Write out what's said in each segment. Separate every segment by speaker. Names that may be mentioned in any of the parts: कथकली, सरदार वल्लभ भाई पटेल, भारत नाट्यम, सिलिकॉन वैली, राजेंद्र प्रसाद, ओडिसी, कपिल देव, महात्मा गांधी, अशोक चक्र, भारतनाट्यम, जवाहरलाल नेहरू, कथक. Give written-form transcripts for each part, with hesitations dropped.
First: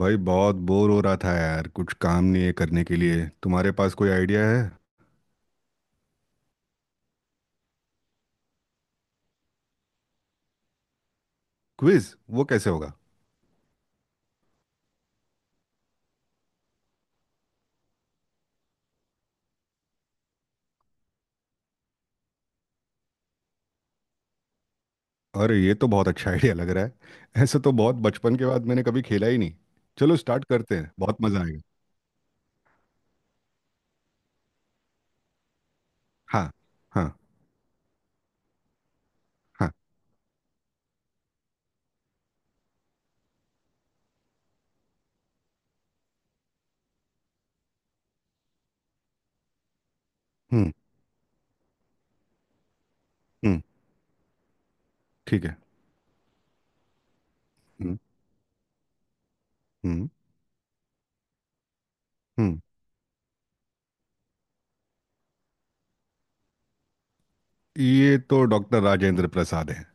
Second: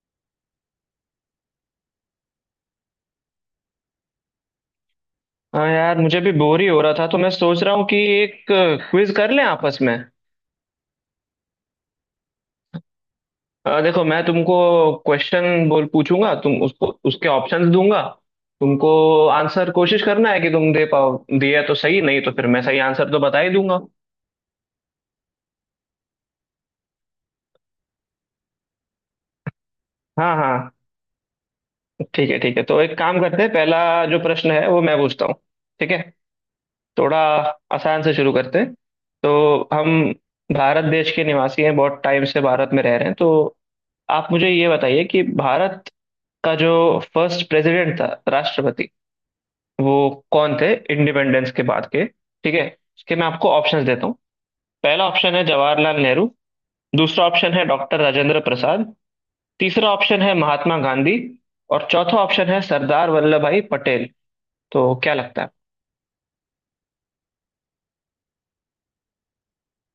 Speaker 1: भाई बहुत बोर हो रहा था यार। कुछ काम नहीं है करने के लिए। तुम्हारे पास कोई आइडिया है?
Speaker 2: हाँ यार, मुझे भी बोर ही हो रहा था तो मैं सोच रहा हूँ कि एक क्विज कर लें आपस में।
Speaker 1: क्विज? वो कैसे होगा?
Speaker 2: देखो, मैं तुमको क्वेश्चन बोल पूछूंगा, तुम उसको, उसके ऑप्शंस दूंगा तुमको। आंसर कोशिश करना है कि तुम दे पाओ, दिया तो सही, नहीं तो फिर मैं सही आंसर तो बता ही दूंगा।
Speaker 1: अरे ये तो बहुत अच्छा आइडिया लग रहा है। ऐसे तो बहुत बचपन के बाद मैंने कभी खेला ही नहीं। चलो
Speaker 2: हाँ
Speaker 1: स्टार्ट
Speaker 2: हाँ।
Speaker 1: करते हैं, बहुत मज़ा आएगा।
Speaker 2: ठीक है ठीक है, तो एक काम करते हैं, पहला जो प्रश्न है वो मैं पूछता हूँ। ठीक है।
Speaker 1: हाँ हाँ।
Speaker 2: थोड़ा आसान से शुरू करते हैं। तो
Speaker 1: हाँ।
Speaker 2: हम भारत देश के निवासी हैं, बहुत टाइम से भारत में रह रहे हैं, तो आप मुझे ये बताइए कि भारत का जो फर्स्ट प्रेसिडेंट था, राष्ट्रपति, वो कौन
Speaker 1: हम्म।
Speaker 2: थे इंडिपेंडेंस के बाद के। ठीक है, इसके मैं आपको
Speaker 1: हम्म।
Speaker 2: ऑप्शंस देता हूँ। पहला ऑप्शन है
Speaker 1: ठीक है।
Speaker 2: जवाहरलाल नेहरू। दूसरा ऑप्शन है
Speaker 1: हम्म।
Speaker 2: डॉक्टर राजेंद्र प्रसाद। तीसरा
Speaker 1: हम्म।
Speaker 2: ऑप्शन है महात्मा गांधी। और चौथा ऑप्शन
Speaker 1: हम्म।
Speaker 2: है सरदार वल्लभ भाई पटेल। तो क्या लगता है?
Speaker 1: ये तो डॉक्टर राजेंद्र प्रसाद है।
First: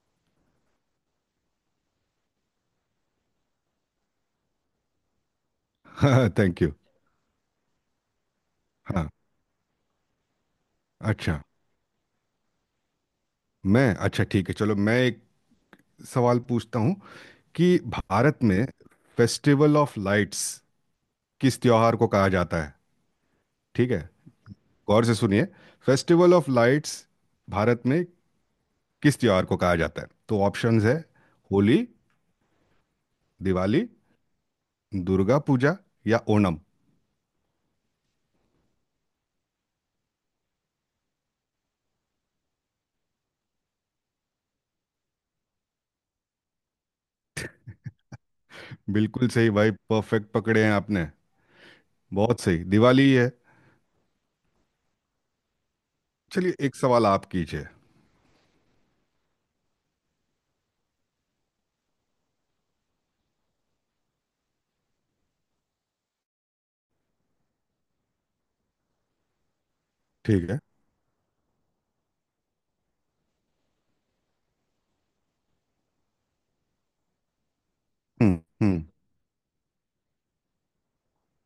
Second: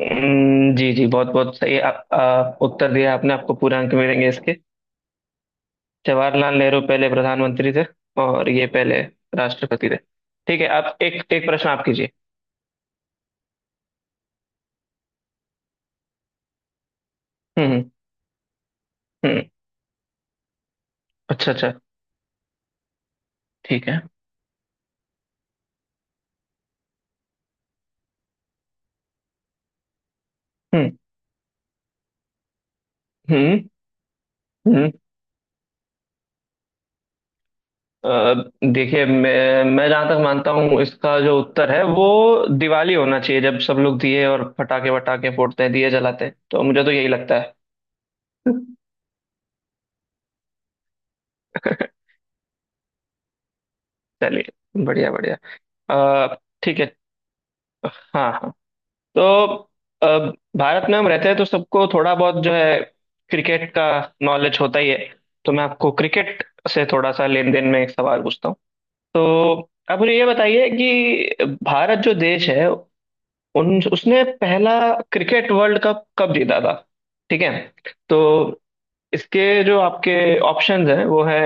Speaker 2: जी जी, बहुत बहुत सही आप, उत्तर दिया आपने, आपको पूरे अंक मिलेंगे इसके।
Speaker 1: हाँ,
Speaker 2: जवाहरलाल
Speaker 1: थैंक यू।
Speaker 2: नेहरू पहले प्रधानमंत्री थे और ये पहले
Speaker 1: हाँ।
Speaker 2: राष्ट्रपति थे। ठीक है, आप एक
Speaker 1: अच्छा।
Speaker 2: एक प्रश्न आप कीजिए।
Speaker 1: मैं अच्छा ठीक है, चलो मैं एक सवाल पूछता हूँ
Speaker 2: हम्म
Speaker 1: कि
Speaker 2: हम्म
Speaker 1: भारत में
Speaker 2: हम्म।
Speaker 1: फेस्टिवल ऑफ लाइट्स
Speaker 2: अच्छा
Speaker 1: किस
Speaker 2: अच्छा।
Speaker 1: त्योहार को कहा जाता है।
Speaker 2: ठीक
Speaker 1: ठीक
Speaker 2: है।
Speaker 1: है, गौर से सुनिए। फेस्टिवल ऑफ लाइट्स भारत में किस त्योहार को कहा जाता है? तो ऑप्शंस
Speaker 2: हम्म
Speaker 1: है होली,
Speaker 2: हम्म
Speaker 1: दिवाली,
Speaker 2: हम्म।
Speaker 1: दुर्गा पूजा या ओणम।
Speaker 2: अ, देखिए, मैं जहां तक मानता हूँ, इसका जो उत्तर है वो दिवाली होना चाहिए, जब सब लोग दिए और पटाखे वटाखे फोड़ते हैं, दिए जलाते हैं, तो मुझे तो यही लगता है।
Speaker 1: बिल्कुल सही भाई, परफेक्ट पकड़े हैं आपने। बहुत सही, दिवाली ही है।
Speaker 2: चलिए, बढ़िया बढ़िया। अ,
Speaker 1: चलिए एक
Speaker 2: ठीक है।
Speaker 1: सवाल आप कीजिए।
Speaker 2: हाँ हाँ। तो अ, भारत में हम रहते हैं तो सबको थोड़ा बहुत जो है, क्रिकेट का नॉलेज होता ही है। तो मैं आपको क्रिकेट से थोड़ा सा लेन देन में एक सवाल पूछता हूँ। तो आप मुझे ये
Speaker 1: ठीक है।
Speaker 2: बताइए कि भारत जो देश है, उन उसने पहला क्रिकेट वर्ल्ड कप कब जीता था। ठीक है,
Speaker 1: हम्म।
Speaker 2: तो
Speaker 1: हम्म।
Speaker 2: इसके जो आपके ऑप्शंस हैं वो है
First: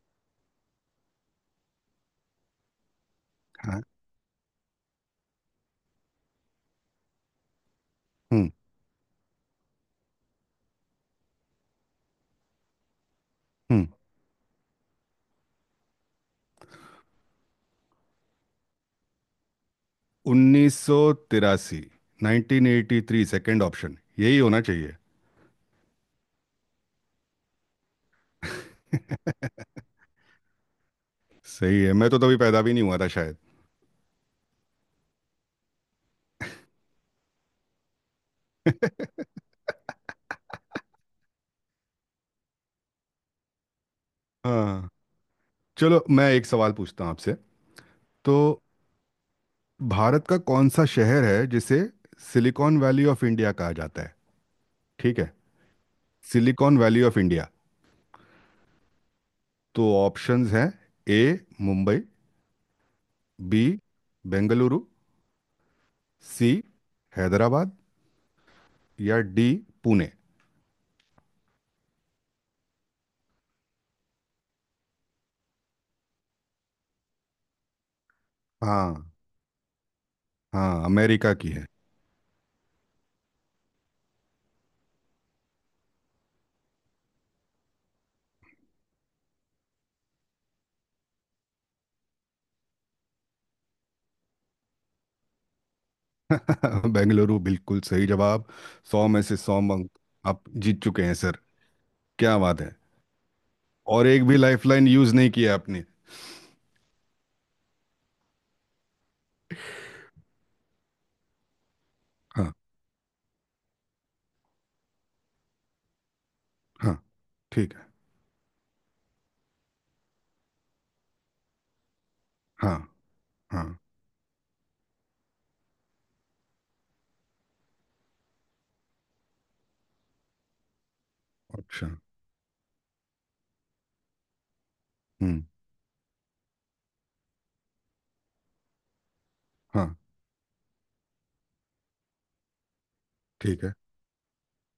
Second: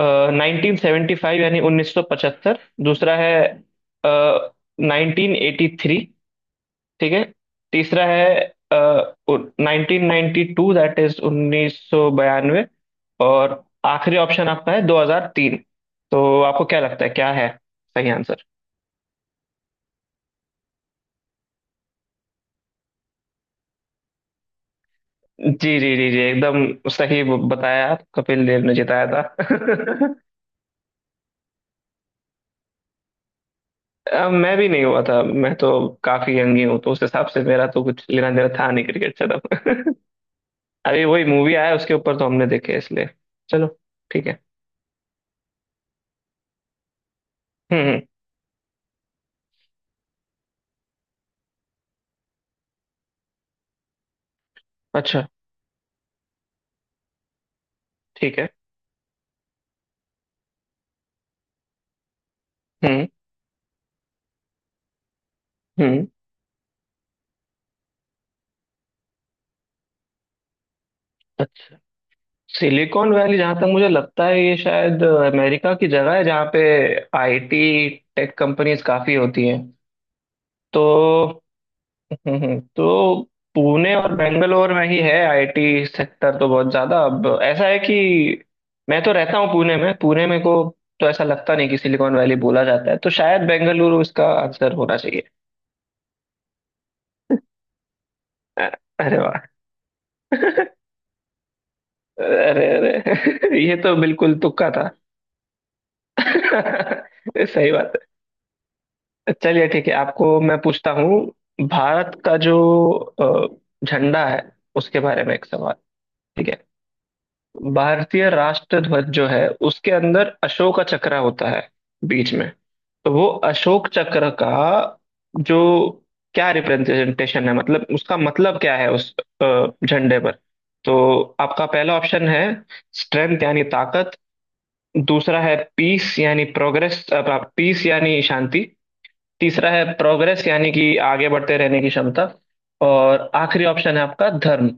Speaker 2: नाइनटीन सेवेंटी फाइव, यानी उन्नीस सौ पचहत्तर। दूसरा है
Speaker 1: हाँ।
Speaker 2: Nineteen eighty three. ठीक है। तीसरा
Speaker 1: हम्म।
Speaker 2: है nineteen ninety two, that is उन्नीस सौ बयानवे। और
Speaker 1: हम्म।
Speaker 2: आखिरी ऑप्शन आपका है 2003। तो आपको क्या लगता है, क्या है सही?
Speaker 1: 1983। 1983, सेकंड ऑप्शन, यही होना चाहिए।
Speaker 2: जी जी जी जी, एकदम सही बताया आप, कपिल देव ने जिताया था।
Speaker 1: सही है, मैं तो तभी पैदा भी नहीं हुआ था शायद।
Speaker 2: मैं भी नहीं हुआ था, मैं तो काफी यंग ही हूँ, तो उस हिसाब से मेरा तो कुछ लेना देना था नहीं क्रिकेट से तब। अभी वही मूवी आया उसके ऊपर तो हमने देखे इसलिए। चलो, ठीक है।
Speaker 1: हाँ। चलो मैं एक सवाल पूछता हूँ आपसे।
Speaker 2: हम्म हम्म,
Speaker 1: तो भारत का कौन सा शहर है जिसे सिलिकॉन वैली ऑफ इंडिया कहा जाता है? ठीक
Speaker 2: अच्छा,
Speaker 1: है, सिलिकॉन वैली ऑफ इंडिया।
Speaker 2: ठीक है।
Speaker 1: तो ऑप्शंस हैं— ए मुंबई,
Speaker 2: हम्म
Speaker 1: बी बेंगलुरु,
Speaker 2: हम्म।
Speaker 1: सी हैदराबाद, या डी पुणे।
Speaker 2: अच्छा। सिलिकॉन वैली, जहां तक मुझे लगता है, ये शायद अमेरिका की जगह है जहाँ पे आईटी टेक कंपनीज
Speaker 1: हाँ।
Speaker 2: काफी होती हैं।
Speaker 1: हाँ,
Speaker 2: तो
Speaker 1: अमेरिका की है।
Speaker 2: तो पुणे और बेंगलोर में ही है आईटी सेक्टर, तो बहुत ज्यादा। अब ऐसा है कि मैं तो रहता हूँ पुणे में को तो ऐसा लगता नहीं कि सिलिकॉन वैली बोला जाता है, तो शायद बेंगलुरु इसका आंसर होना चाहिए।
Speaker 1: बेंगलुरु, बिल्कुल सही जवाब।
Speaker 2: अ-
Speaker 1: सौ
Speaker 2: अरे
Speaker 1: में से
Speaker 2: वाह।
Speaker 1: सौ अंक। आप जीत चुके हैं सर, क्या बात
Speaker 2: अरे
Speaker 1: है।
Speaker 2: अरे, ये तो
Speaker 1: और एक भी
Speaker 2: बिल्कुल तुक्का था।
Speaker 1: लाइफलाइन यूज नहीं किया आपने।
Speaker 2: सही बात है। चलिए ठीक है, आपको मैं पूछता हूँ। भारत का
Speaker 1: हाँ।
Speaker 2: जो झंडा है, उसके बारे में एक सवाल। ठीक है।
Speaker 1: हाँ, ठीक है।
Speaker 2: भारतीय राष्ट्र ध्वज जो है, उसके अंदर अशोक चक्र होता है बीच में।
Speaker 1: हाँ।
Speaker 2: तो वो
Speaker 1: हाँ।
Speaker 2: अशोक चक्र का जो क्या रिप्रेजेंटेशन है, मतलब उसका मतलब क्या है उस झंडे पर। तो आपका
Speaker 1: अच्छा।
Speaker 2: पहला ऑप्शन है स्ट्रेंथ, यानी ताकत। दूसरा
Speaker 1: हम्म।
Speaker 2: है पीस, यानी प्रोग्रेस, पीस यानी शांति। तीसरा है
Speaker 1: हाँ।
Speaker 2: प्रोग्रेस, यानी कि आगे बढ़ते रहने की क्षमता। और आखिरी
Speaker 1: ठीक है।
Speaker 2: ऑप्शन है आपका धर्म।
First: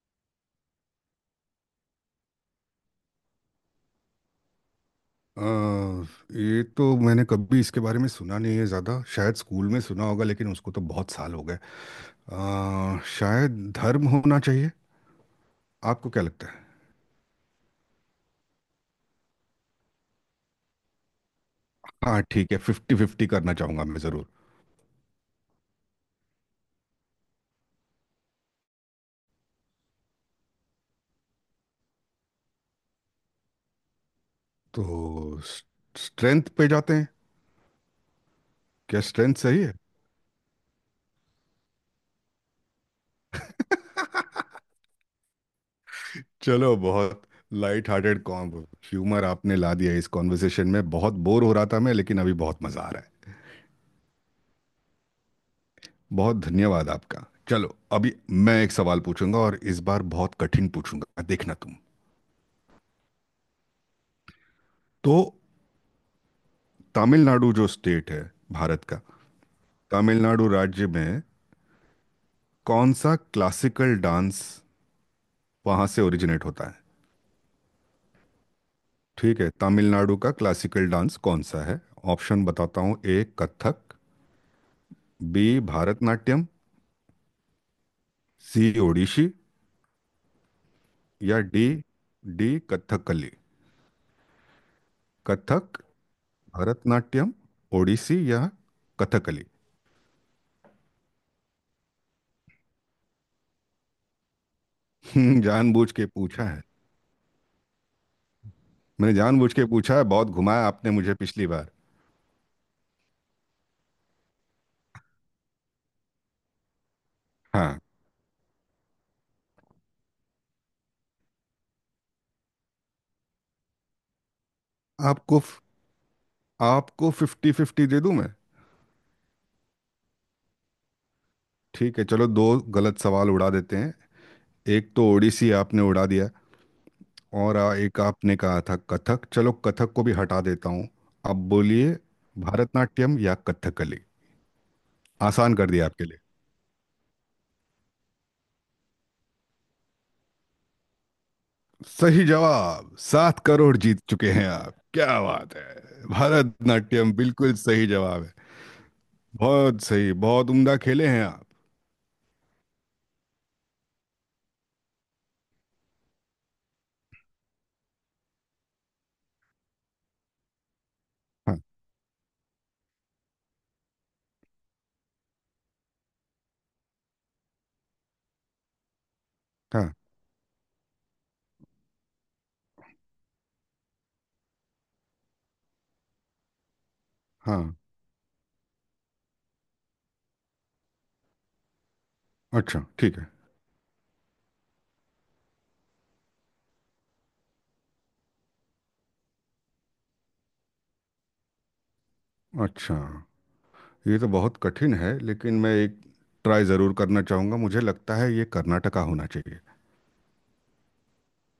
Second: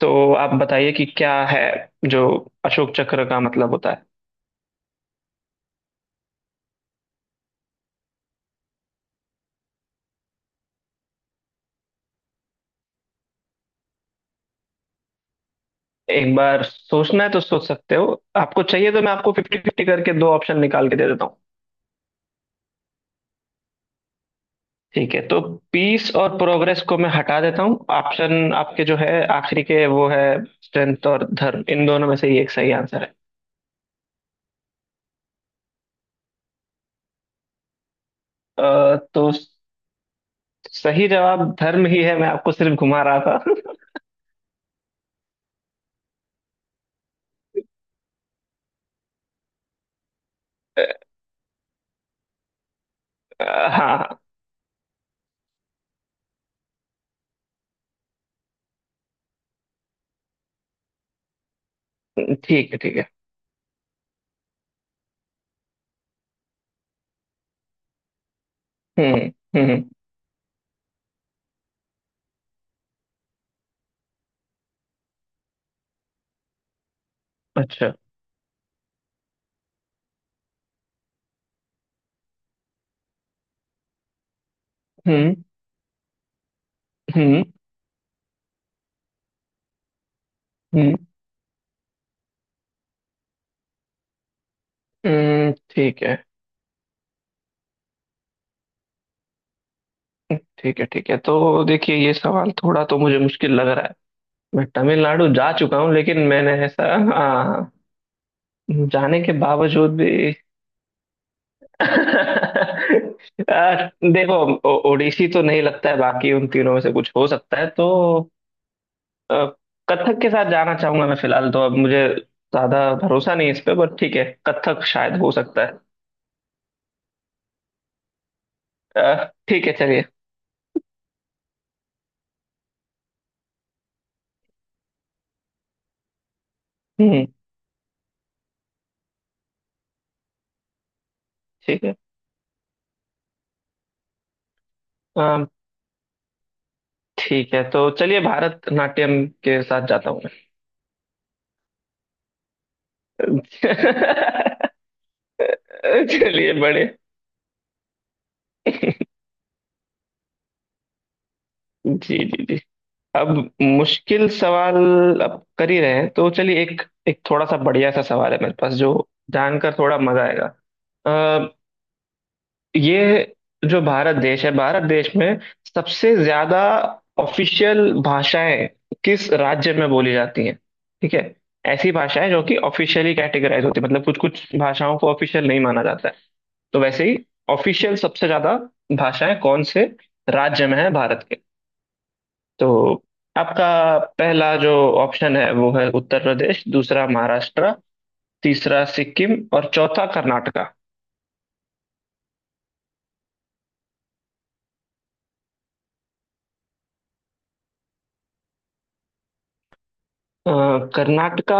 Speaker 2: तो आप बताइए कि क्या है जो अशोक चक्र का मतलब होता है।
Speaker 1: अ, ये तो मैंने कभी इसके बारे में सुना नहीं है ज़्यादा। शायद स्कूल में सुना होगा लेकिन उसको तो बहुत साल हो गए। शायद धर्म होना चाहिए। आपको क्या
Speaker 2: एक
Speaker 1: लगता
Speaker 2: बार
Speaker 1: है?
Speaker 2: सोचना है तो सोच सकते हो, आपको चाहिए तो मैं आपको फिफ्टी फिफ्टी करके दो ऑप्शन निकाल के दे देता हूँ।
Speaker 1: हाँ ठीक है, फिफ्टी फिफ्टी करना चाहूँगा मैं ज़रूर।
Speaker 2: ठीक है, तो पीस और प्रोग्रेस को मैं हटा देता हूँ, ऑप्शन आपके जो है आखिरी के, वो है स्ट्रेंथ और धर्म। इन दोनों में से ही एक सही आंसर है।
Speaker 1: तो स्ट्रेंथ पे जाते हैं। क्या
Speaker 2: तो
Speaker 1: स्ट्रेंथ सही है?
Speaker 2: सही जवाब धर्म ही है, मैं आपको सिर्फ घुमा रहा था।
Speaker 1: चलो, बहुत लाइट हार्टेड कॉम ह्यूमर आपने ला दिया इस कॉन्वर्सेशन में।
Speaker 2: अ,
Speaker 1: बहुत बोर हो रहा था मैं, लेकिन अभी बहुत मज़ा आ रहा है।
Speaker 2: हाँ।
Speaker 1: बहुत धन्यवाद आपका। चलो अभी मैं एक सवाल पूछूंगा, और इस बार बहुत कठिन पूछूंगा, देखना तुम।
Speaker 2: ठीक है ठीक है।
Speaker 1: तो तमिलनाडु जो स्टेट है भारत का,
Speaker 2: हम्म हम्म।
Speaker 1: तमिलनाडु राज्य में कौन सा क्लासिकल डांस वहाँ से ओरिजिनेट होता है?
Speaker 2: अच्छा।
Speaker 1: ठीक है, तमिलनाडु का क्लासिकल डांस कौन सा है? ऑप्शन बताता हूँ— ए कथक,
Speaker 2: हम्म
Speaker 1: बी भारतनाट्यम,
Speaker 2: हम्म
Speaker 1: सी ओडिशी,
Speaker 2: हम्म
Speaker 1: या डी डी कथकली।
Speaker 2: हम्म।
Speaker 1: कथक,
Speaker 2: ठीक है
Speaker 1: भरतनाट्यम, ओडिसी या कथकली।
Speaker 2: ठीक है ठीक है, तो देखिए, ये सवाल थोड़ा तो मुझे मुश्किल लग रहा है। मैं तमिलनाडु जा चुका
Speaker 1: जानबूझ
Speaker 2: हूँ
Speaker 1: के
Speaker 2: लेकिन
Speaker 1: पूछा
Speaker 2: मैंने
Speaker 1: है।
Speaker 2: ऐसा, हाँ,
Speaker 1: मैंने
Speaker 2: जाने के
Speaker 1: जानबूझ के
Speaker 2: बावजूद
Speaker 1: पूछा है, बहुत
Speaker 2: भी।
Speaker 1: घुमाया आपने मुझे पिछली बार।
Speaker 2: आ, देखो, ओडिसी तो नहीं लगता है, बाकी उन तीनों में से कुछ हो सकता है।
Speaker 1: हाँ।
Speaker 2: तो आ, कथक के साथ जाना चाहूंगा मैं फिलहाल, तो अब मुझे ज्यादा भरोसा नहीं इस पे, बट ठीक है, कथक शायद हो
Speaker 1: आपको
Speaker 2: सकता है।
Speaker 1: आपको फिफ्टी फिफ्टी दे दूं मैं?
Speaker 2: ठीक है, चलिए।
Speaker 1: ठीक है, चलो दो गलत सवाल उड़ा देते हैं। एक तो ओडिसी आपने उड़ा दिया,
Speaker 2: हम्म।
Speaker 1: और एक आपने कहा था कथक, चलो कथक को भी हटा देता हूँ। अब
Speaker 2: ठीक
Speaker 1: बोलिए,
Speaker 2: है।
Speaker 1: भारतनाट्यम या कथकली।
Speaker 2: आ,
Speaker 1: आसान कर दिया आपके लिए।
Speaker 2: ठीक है, तो चलिए, भारत नाट्यम के साथ जाता हूँ
Speaker 1: सही जवाब, 7 करोड़ जीत चुके हैं
Speaker 2: मैं।
Speaker 1: आप, क्या बात है।
Speaker 2: चलिए, बड़े।
Speaker 1: भारतनाट्यम बिल्कुल सही जवाब है। बहुत सही, बहुत उम्दा खेले हैं आप।
Speaker 2: जी जी जी। अब मुश्किल सवाल अब कर ही रहे हैं, तो चलिए एक, एक थोड़ा सा बढ़िया सा सवाल है मेरे पास, जो जानकर थोड़ा मजा आएगा। अ,
Speaker 1: हाँ
Speaker 2: ये जो भारत देश है, भारत देश में सबसे ज्यादा ऑफिशियल भाषाएं किस राज्य में
Speaker 1: हाँ
Speaker 2: बोली जाती हैं? ठीक है। ऐसी भाषाएं जो कि ऑफिशियली कैटेगराइज होती है, मतलब कुछ कुछ भाषाओं को ऑफिशियल नहीं माना जाता है, तो वैसे ही
Speaker 1: हाँ।
Speaker 2: ऑफिशियल सबसे ज्यादा भाषाएं कौन से राज्य में है भारत के। तो
Speaker 1: अच्छा। ठीक है।
Speaker 2: आपका पहला जो ऑप्शन है वो है उत्तर प्रदेश। दूसरा महाराष्ट्र। तीसरा सिक्किम। और चौथा कर्नाटका।
Speaker 1: अच्छा, ये तो बहुत कठिन है, लेकिन मैं एक ट्राई ज़रूर करना चाहूँगा। मुझे लगता है ये कर्नाटका होना चाहिए।
Speaker 2: अ, कर्नाटका,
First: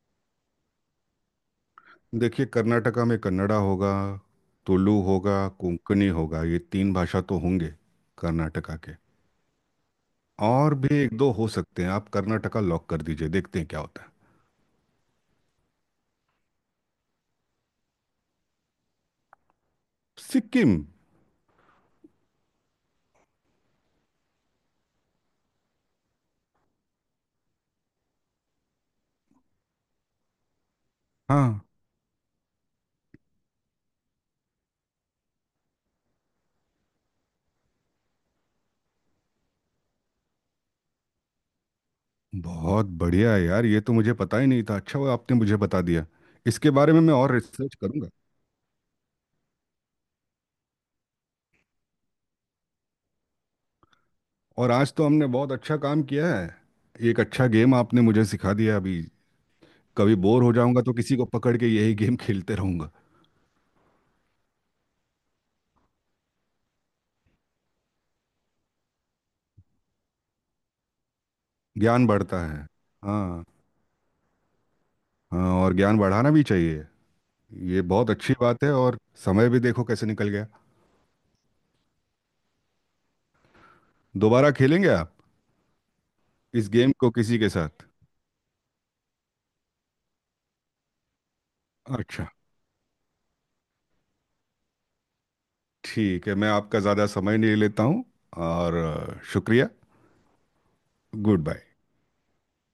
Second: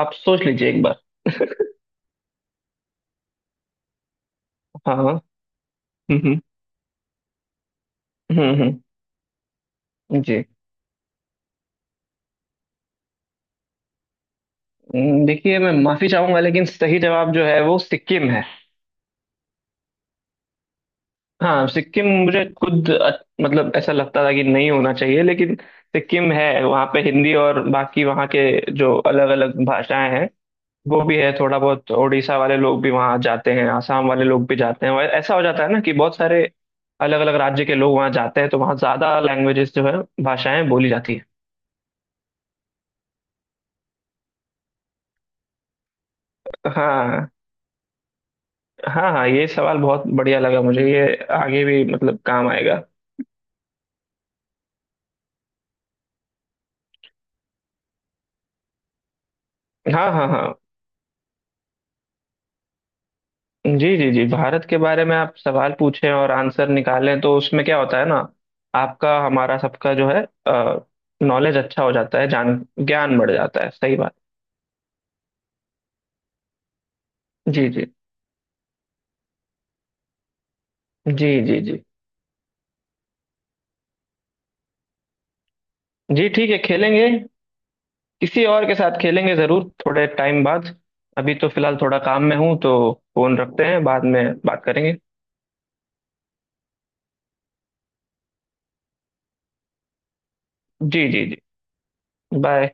Speaker 2: आप सोच लीजिए एक बार।
Speaker 1: देखिए, कर्नाटका में कन्नड़ा होगा,
Speaker 2: हाँ
Speaker 1: तुलु
Speaker 2: हाँ।
Speaker 1: होगा, कोंकणी
Speaker 2: हम्म
Speaker 1: होगा, ये तीन भाषा तो होंगे
Speaker 2: हम्म हम्म
Speaker 1: कर्नाटका
Speaker 2: हम्म,
Speaker 1: के।
Speaker 2: जी।
Speaker 1: और भी एक दो हो सकते हैं। आप कर्नाटका लॉक कर दीजिए, देखते हैं क्या होता है।
Speaker 2: देखिए, मैं माफी चाहूंगा लेकिन सही जवाब जो है वो सिक्किम है।
Speaker 1: सिक्किम?
Speaker 2: हाँ, सिक्किम, मुझे खुद मतलब ऐसा लगता था कि नहीं होना चाहिए, लेकिन सिक्किम है। वहाँ पे हिंदी और बाकी वहाँ के जो अलग अलग भाषाएं हैं वो भी है। थोड़ा
Speaker 1: हाँ।
Speaker 2: बहुत उड़ीसा वाले लोग भी वहाँ जाते हैं, आसाम वाले लोग भी जाते हैं। ऐसा हो जाता है ना कि बहुत सारे अलग अलग राज्य के लोग वहाँ जाते हैं, तो वहाँ ज्यादा लैंग्वेजेस जो है, भाषाएं बोली जाती है।
Speaker 1: बहुत बढ़िया है यार, ये तो मुझे पता ही नहीं था। अच्छा हुआ आपने मुझे बता दिया। इसके बारे में मैं
Speaker 2: हाँ
Speaker 1: और रिसर्च करूँगा।
Speaker 2: हाँ हाँ, ये सवाल बहुत बढ़िया लगा मुझे, ये आगे भी मतलब काम आएगा।
Speaker 1: और आज तो हमने बहुत अच्छा काम किया है। एक अच्छा गेम आपने मुझे सिखा दिया अभी।
Speaker 2: हाँ
Speaker 1: कभी
Speaker 2: हाँ हाँ।
Speaker 1: बोर हो जाऊंगा तो किसी को पकड़ के यही गेम खेलते रहूंगा।
Speaker 2: जी जी जी, भारत के बारे में आप सवाल पूछें और आंसर निकालें तो उसमें क्या होता है ना, आपका हमारा सबका जो है नॉलेज अच्छा हो
Speaker 1: ज्ञान
Speaker 2: जाता है,
Speaker 1: बढ़ता
Speaker 2: जान
Speaker 1: है।
Speaker 2: ज्ञान बढ़
Speaker 1: हाँ।
Speaker 2: जाता है। सही बात।
Speaker 1: हाँ, और ज्ञान बढ़ाना भी चाहिए।
Speaker 2: जी
Speaker 1: ये
Speaker 2: जी
Speaker 1: बहुत अच्छी बात है। और समय भी देखो कैसे निकल गया।
Speaker 2: जी जी। जी
Speaker 1: दोबारा खेलेंगे आप
Speaker 2: जी, ठीक है,
Speaker 1: इस गेम
Speaker 2: खेलेंगे।
Speaker 1: को किसी के साथ?
Speaker 2: किसी और के साथ खेलेंगे जरूर थोड़े टाइम बाद। अभी तो फिलहाल थोड़ा काम
Speaker 1: अच्छा,
Speaker 2: में हूँ, तो फोन रखते हैं, बाद में बात करेंगे।
Speaker 1: ठीक है। मैं आपका ज़्यादा समय नहीं लेता हूँ। और शुक्रिया।
Speaker 2: जी जी जी।
Speaker 1: Good bye.
Speaker 2: बाय।